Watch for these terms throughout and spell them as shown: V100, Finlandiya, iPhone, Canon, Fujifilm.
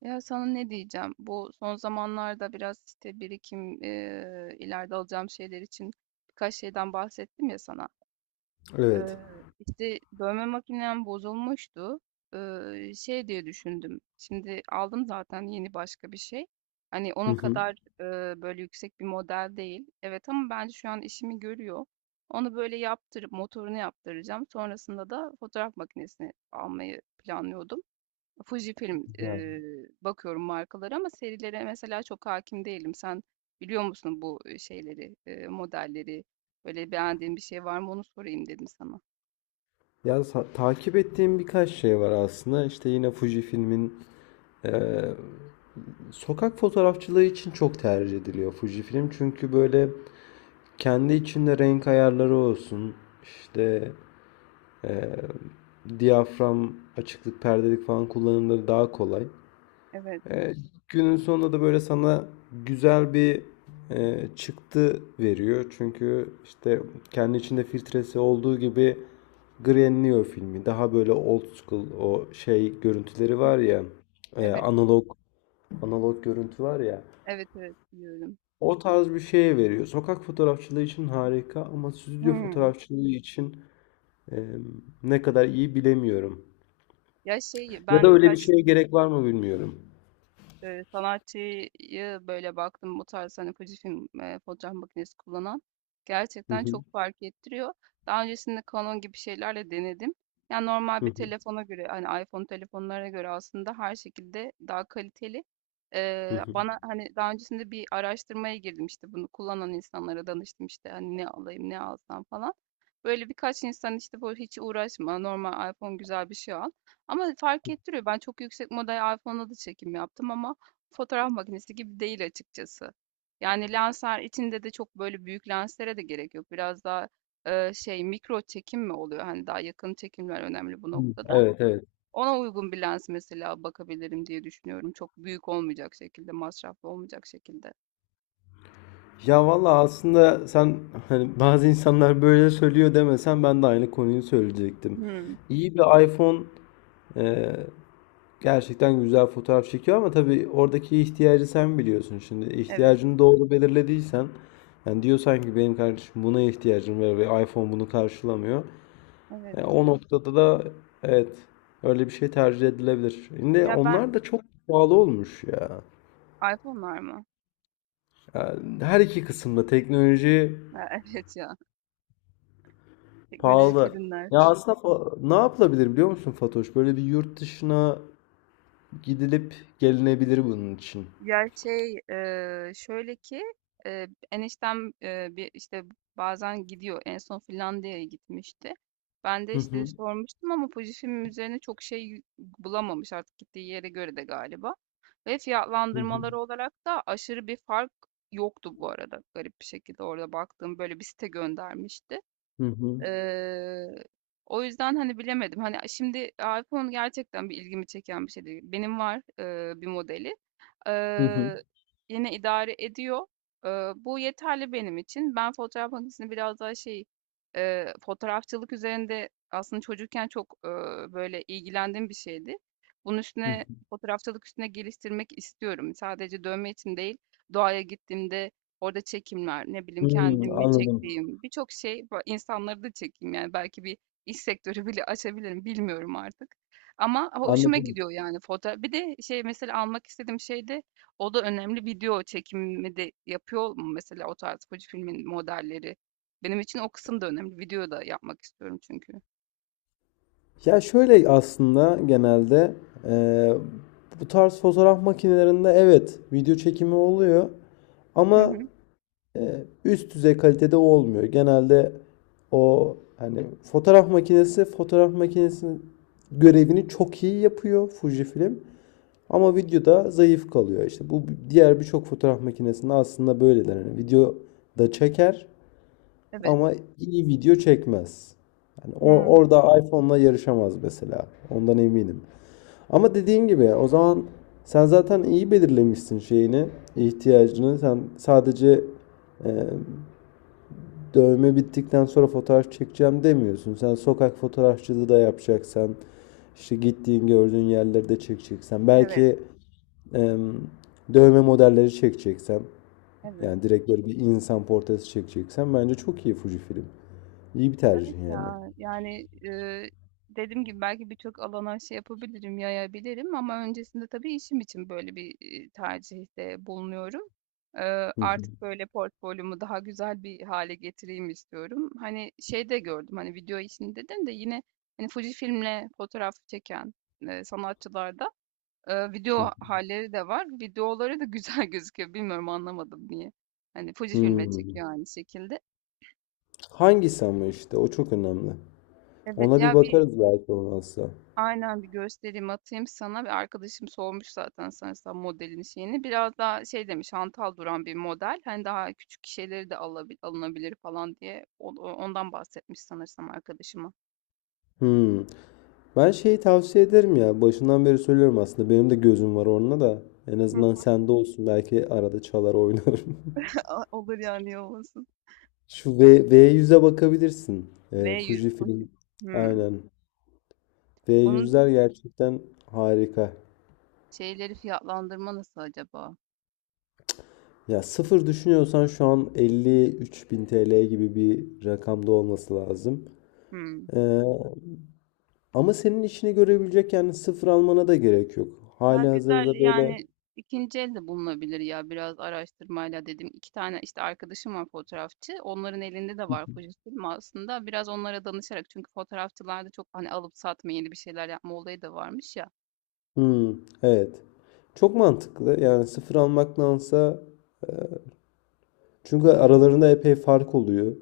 Ya, sana ne diyeceğim? Bu son zamanlarda biraz işte birikim, ileride alacağım şeyler için birkaç şeyden bahsettim ya sana. Evet. Eee işte dövme makinem bozulmuştu. Şey diye düşündüm. Şimdi aldım zaten yeni başka bir şey. Hani Hı onun hı. kadar böyle yüksek bir model değil. Evet, ama bence şu an işimi görüyor. Onu böyle yaptırıp motorunu yaptıracağım. Sonrasında da fotoğraf makinesini almayı planlıyordum. Fujifilm, Güzel. Bakıyorum markalara ama serilere mesela çok hakim değilim. Sen biliyor musun bu şeyleri, modelleri? Böyle beğendiğin bir şey var mı onu sorayım dedim sana. Ya takip ettiğim birkaç şey var aslında. İşte yine Fujifilm'in eee, sokak fotoğrafçılığı için çok tercih ediliyor Fujifilm. Çünkü böyle kendi içinde renk ayarları olsun. İşte eee, diyafram, açıklık, perdelik falan kullanımları daha kolay. Evet. E, Günün sonunda da böyle sana güzel bir çıktı veriyor. Çünkü işte kendi içinde filtresi olduğu gibi grainliyor filmi. Daha böyle old school o şey görüntüleri var Hıı. ya, e, Evet. analog analog görüntü var ya. Evet, evet, biliyorum. O tarz bir şeye veriyor. Sokak fotoğrafçılığı için harika ama stüdyo Hıı. fotoğrafçılığı için e, ne kadar iyi bilemiyorum. Ya, şey, Ya da ben öyle bir birkaç şeye gerek var mı bilmiyorum. Sanatçıyı böyle baktım bu tarz, hani Fujifilm, fotoğraf makinesi kullanan, Hı gerçekten çok hı, fark ettiriyor. Daha öncesinde Canon gibi şeylerle denedim. Yani normal hı bir hı, telefona göre, hani iPhone telefonlarına göre aslında her şekilde daha kaliteli. hı Eee, hı. bana hani daha öncesinde bir araştırmaya girdim, işte bunu kullanan insanlara danıştım, işte hani ne alayım, ne alsam falan. Böyle birkaç insan işte, bu hiç uğraşma, normal iPhone, güzel bir şey al. Ama fark ettiriyor. Ben çok yüksek model iPhone'la da çekim yaptım ama fotoğraf makinesi gibi değil açıkçası. Yani lensler içinde de çok böyle büyük lenslere de gerek yok. Biraz daha şey, mikro çekim mi oluyor? Hani daha yakın çekimler önemli bu Hı, noktada. evet, evet. Ona uygun bir lens mesela bakabilirim diye düşünüyorum. Çok büyük olmayacak şekilde, masraflı olmayacak şekilde. Ya valla aslında sen hani bazı insanlar böyle söylüyor demesen ben de aynı konuyu söyleyecektim. Hmm, İyi bir iPhone e, gerçekten güzel fotoğraf çekiyor ama tabii oradaki ihtiyacı sen biliyorsun. Şimdi evet, ihtiyacını doğru belirlediysen yani diyorsan ki benim kardeşim buna ihtiyacım var ve iPhone bunu karşılamıyor. Evet. O noktada da evet öyle bir şey tercih edilebilir. Şimdi Ya ben onlar da çok pahalı olmuş ya. iPhone'lar mı? Yani her iki kısımda teknoloji. Ha, evet ya, teknolojik Pahalı. Ya ürünler. aslında ne yapılabilir biliyor musun Fatoş? Böyle bir yurt dışına gidilip gelinebilir bunun için. Ya şey, şöyle ki, eniştem bir işte bazen gidiyor. En son Finlandiya'ya gitmişti. Ben de Hı işte hı. sormuştum ama Fujifilm üzerine çok şey bulamamış, artık gittiği yere göre de galiba. Ve Hı hı. fiyatlandırmaları olarak da aşırı bir fark yoktu bu arada, garip bir şekilde, orada baktığım böyle bir site göndermişti. Hı hı. Eee, o yüzden hani bilemedim. Hani şimdi iPhone gerçekten bir ilgimi çeken bir şey değil. Benim var bir modeli. Hı hı. Eee, yine idare ediyor. Bu yeterli benim için. Ben fotoğraf makinesini biraz daha şey, fotoğrafçılık üzerinde, aslında çocukken çok böyle ilgilendiğim bir şeydi. Bunun Hı üstüne, hı. fotoğrafçılık üstüne geliştirmek istiyorum. Sadece dövme için değil, doğaya gittiğimde orada çekimler, ne bileyim, Hmm, kendimi anladım. çektiğim birçok şey, insanları da çekeyim, yani belki bir iş sektörü bile açabilirim, bilmiyorum artık. Ama hoşuma Anladım. gidiyor yani foto. Bir de şey mesela, almak istediğim şey de, o da önemli, video çekimi de yapıyor mu mesela o tarz Fuji filmin modelleri? Benim için o kısım da önemli. Video da yapmak istiyorum çünkü. Ya şöyle aslında genelde eee, bu tarz fotoğraf makinelerinde evet video çekimi oluyor Hı ama hı. Üst düzey kalitede olmuyor. Genelde o hani fotoğraf makinesinin görevini çok iyi yapıyor Fujifilm. Ama videoda zayıf kalıyor. İşte bu diğer birçok fotoğraf makinesinde aslında böyledir. Hani video da çeker Evet. ama iyi video çekmez. Yani Hmm, orada iPhone'la yarışamaz mesela. Ondan eminim. Ama dediğin gibi o zaman sen zaten iyi belirlemişsin şeyini, ihtiyacını. Sen sadece e, dövme bittikten sonra fotoğraf çekeceğim demiyorsun. Sen sokak fotoğrafçılığı da yapacaksan, işte gittiğin gördüğün yerleri de çekeceksen, evet. belki em, dövme modelleri çekeceksen, Evet. yani direkt böyle bir insan portresi çekeceksen bence çok iyi Fuji film. İyi bir tercih Evet yani. ya, yani dediğim gibi belki birçok alana şey yapabilirim, yayabilirim, ama öncesinde tabii işim için böyle bir tercihte bulunuyorum. Eee, Hı hı, artık böyle portfolyomu daha güzel bir hale getireyim istiyorum. Hani şey de gördüm, hani video işini dedin de, yine hani Fujifilm'le fotoğraf çeken sanatçılarda hı. video halleri de var. Videoları da güzel gözüküyor. Bilmiyorum, anlamadım niye. Hani Fujifilm'le Hmm. çekiyor aynı şekilde. Hangisi ama işte o çok önemli. Evet Ona bir ya. Bakarız belki olmazsa. Aynen, bir göstereyim, atayım sana. Bir arkadaşım sormuş zaten sanırsam modelin şeyini. Biraz daha şey demiş, hantal duran bir model. Hani daha küçük şeyleri de alınabilir falan diye ondan bahsetmiş sanırsam arkadaşıma. Hmm. Ben şeyi tavsiye ederim ya. Başından beri söylüyorum aslında. Benim de gözüm var onunla da. En azından sende olsun. Belki arada çalar oynarım. Olur, yani, iyi olmasın. Şu V, V100'e bakabilirsin. V100 poşet. Fujifilm. Hmm. Aynen. V Onun yüzler gerçekten harika. şeyleri, fiyatlandırma nasıl acaba? Ya sıfır düşünüyorsan şu an 53.000 TL gibi bir rakamda olması lazım. Hmm. Ee, Ama senin işini görebilecek yani sıfır almana da gerek yok. Ya Halihazırda güzel böyle. yani, ikinci el de bulunabilir ya, biraz araştırmayla dedim. İki tane işte arkadaşım var fotoğrafçı. Onların elinde de var Fuji aslında. Biraz onlara danışarak, çünkü fotoğrafçılarda çok hani alıp satma, yeni bir şeyler yapma olayı da varmış ya. Hmm, evet. Çok mantıklı. Yani 0 almaktansa çünkü aralarında epey fark oluyor.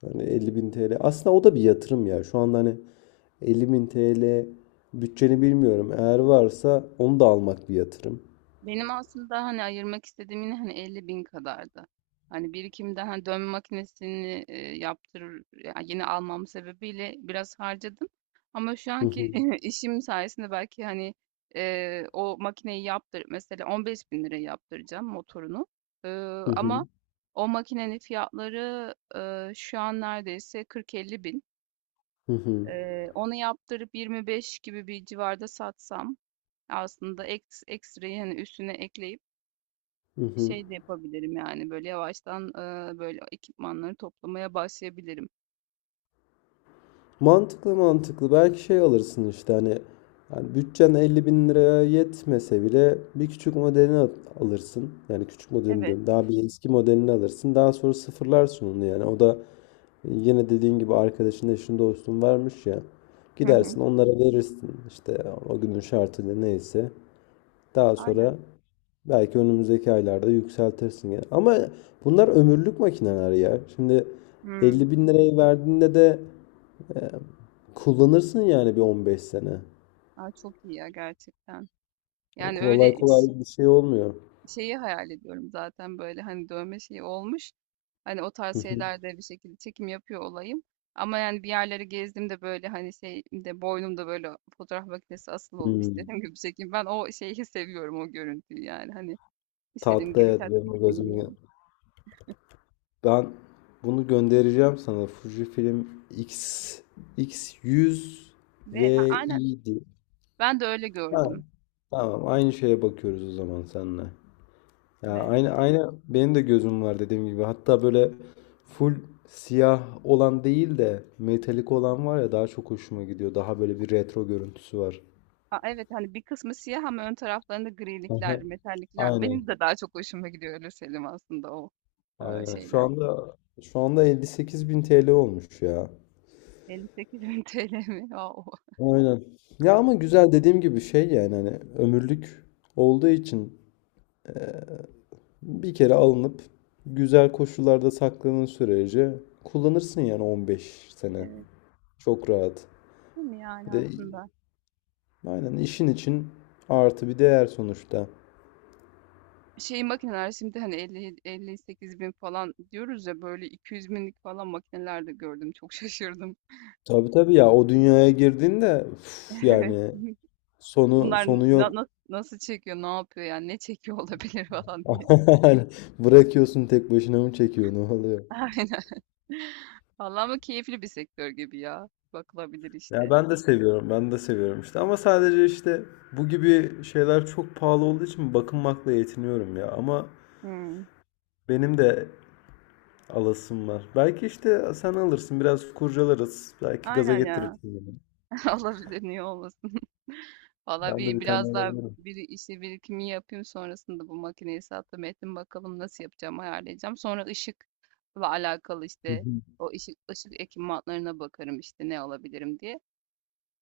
Hani 50.000 TL. Aslında o da bir yatırım ya. Şu anda hani 50.000 TL bütçeni bilmiyorum. Eğer varsa onu da almak bir yatırım. Benim aslında hani ayırmak istediğim yine hani 50 bin kadardı. Hani birikimde, hani dövme makinesini yaptırır ya, yeni almam sebebiyle biraz harcadım. Ama şu Hı hı. anki işim sayesinde belki hani o makineyi yaptır mesela, 15 bin liraya yaptıracağım motorunu. E, Hı hı. ama o makinenin fiyatları şu an neredeyse 40-50 bin. Hı hı. Onu yaptırıp 25 gibi bir civarda satsam, aslında ekstrayı hani üstüne ekleyip Hı hı. şey de yapabilirim, yani, böyle, yavaştan, böyle, ekipmanları toplamaya başlayabilirim. Mantıklı mantıklı. Belki şey alırsın işte hani yani bütçen 50 bin liraya yetmese bile bir küçük modelini alırsın. Yani küçük modelini Evet. diyorum. Daha bir eski modelini alırsın. Daha sonra sıfırlarsın onu yani. O da yine dediğin gibi arkadaşın eşin dostun vermiş ya. Hı hı. Gidersin onlara verirsin işte o günün şartıyla neyse. Daha Aynen. sonra belki önümüzdeki aylarda yükseltirsin yani. Ama bunlar ömürlük makineler ya. Şimdi Hımm. 50 bin lirayı verdiğinde de e, kullanırsın yani bir 15 sene. A, çok iyi ya gerçekten. Yani Yani, öyle, kolay kolay bir şey olmuyor. şeyi hayal ediyorum zaten, böyle, hani, dövme şeyi olmuş, hani, o Hı tarz hı. şeylerde bir şekilde çekim yapıyor olayım, ama, yani, bir yerleri gezdiğimde, böyle, hani, şeyimde, boynumda, böyle, fotoğraf makinesi asılı olup Hmm. istediğim gibi çekeyim. Ben o şeyi seviyorum, o görüntüyü, yani, hani, istediğim Tatlı gibi evet tat benim de çekeyim, gözümü. yani. Ben bunu göndereceğim sana. Fujifilm X X100 Ha, ve aynen. iyiydi. Ben de öyle Ha, gördüm. tamam aynı şeye bakıyoruz o zaman seninle. Ya Evet. aynı aynı benim de gözüm var dediğim gibi. Hatta böyle full siyah olan değil de metalik olan var ya daha çok hoşuma gidiyor. Daha böyle bir retro görüntüsü var. A, evet, hani bir kısmı siyah ama ön taraflarında Aha, grilikler, metallikler. Benim aynen. de daha çok hoşuma gidiyor, öyle söyleyeyim aslında o Aynen. Şu şeyler. anda şu anda 58 bin TL olmuş ya. 58 bin TL mi? Oo, Aynen. Ya ama güzel dediğim gibi şey yani hani ömürlük olduğu için bir kere alınıp güzel koşullarda sakladığın sürece kullanırsın yani 15 sene. evet, Çok rahat. değil mi Bir yani de aslında? aynen işin için artı bir değer sonuçta. Şey makineler şimdi hani 50, 58 bin falan diyoruz ya, böyle 200 binlik falan makineler de gördüm. Çok şaşırdım. Tabii tabii ya o dünyaya girdiğinde üf, Evet. yani sonu Bunlar sonu yok. Nasıl çekiyor, ne yapıyor, yani ne çekiyor olabilir falan diye. Aynen. Bırakıyorsun tek başına mı çekiyor ne oluyor? Aynen. Vallahi ama keyifli bir sektör gibi ya. Bakılabilir Ya işte. ben de seviyorum işte ama sadece işte bu gibi şeyler çok pahalı olduğu için bakınmakla yetiniyorum ya ama Hmm. benim de alasım var. Belki işte sen alırsın, biraz kurcalarız, belki gaza Aynen ya. getirirsin beni. Olabilir, niye olmasın. Valla Ben de bir, bir tane biraz daha alabilirim. bir işi birikimi yapayım, sonrasında bu makineyi sattım ettim bakalım nasıl yapacağım, ayarlayacağım. Sonra ışıkla alakalı Hı işte hı. o ışık ekipmanlarına bakarım işte ne alabilirim diye.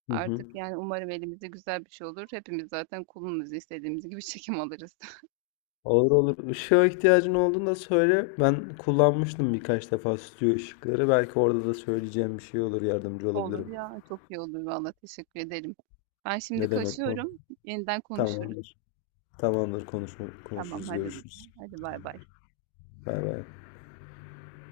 Hı Artık hı. yani umarım elimizde güzel bir şey olur. Hepimiz zaten kulumuz istediğimiz gibi çekim alırız. Olur olur. Işığa ihtiyacın olduğunda söyle. Ben kullanmıştım birkaç defa stüdyo ışıkları. Belki orada da söyleyeceğim bir şey olur, yardımcı Olur olabilirim. ya, çok iyi olur valla, teşekkür ederim. Ben şimdi Ne demek bu? kaçıyorum. Yeniden konuşuruz. Tamamdır. Tamamdır, Tamam, konuşuruz, hadi, görüşürüz. hadi, bay bay. Bay bay.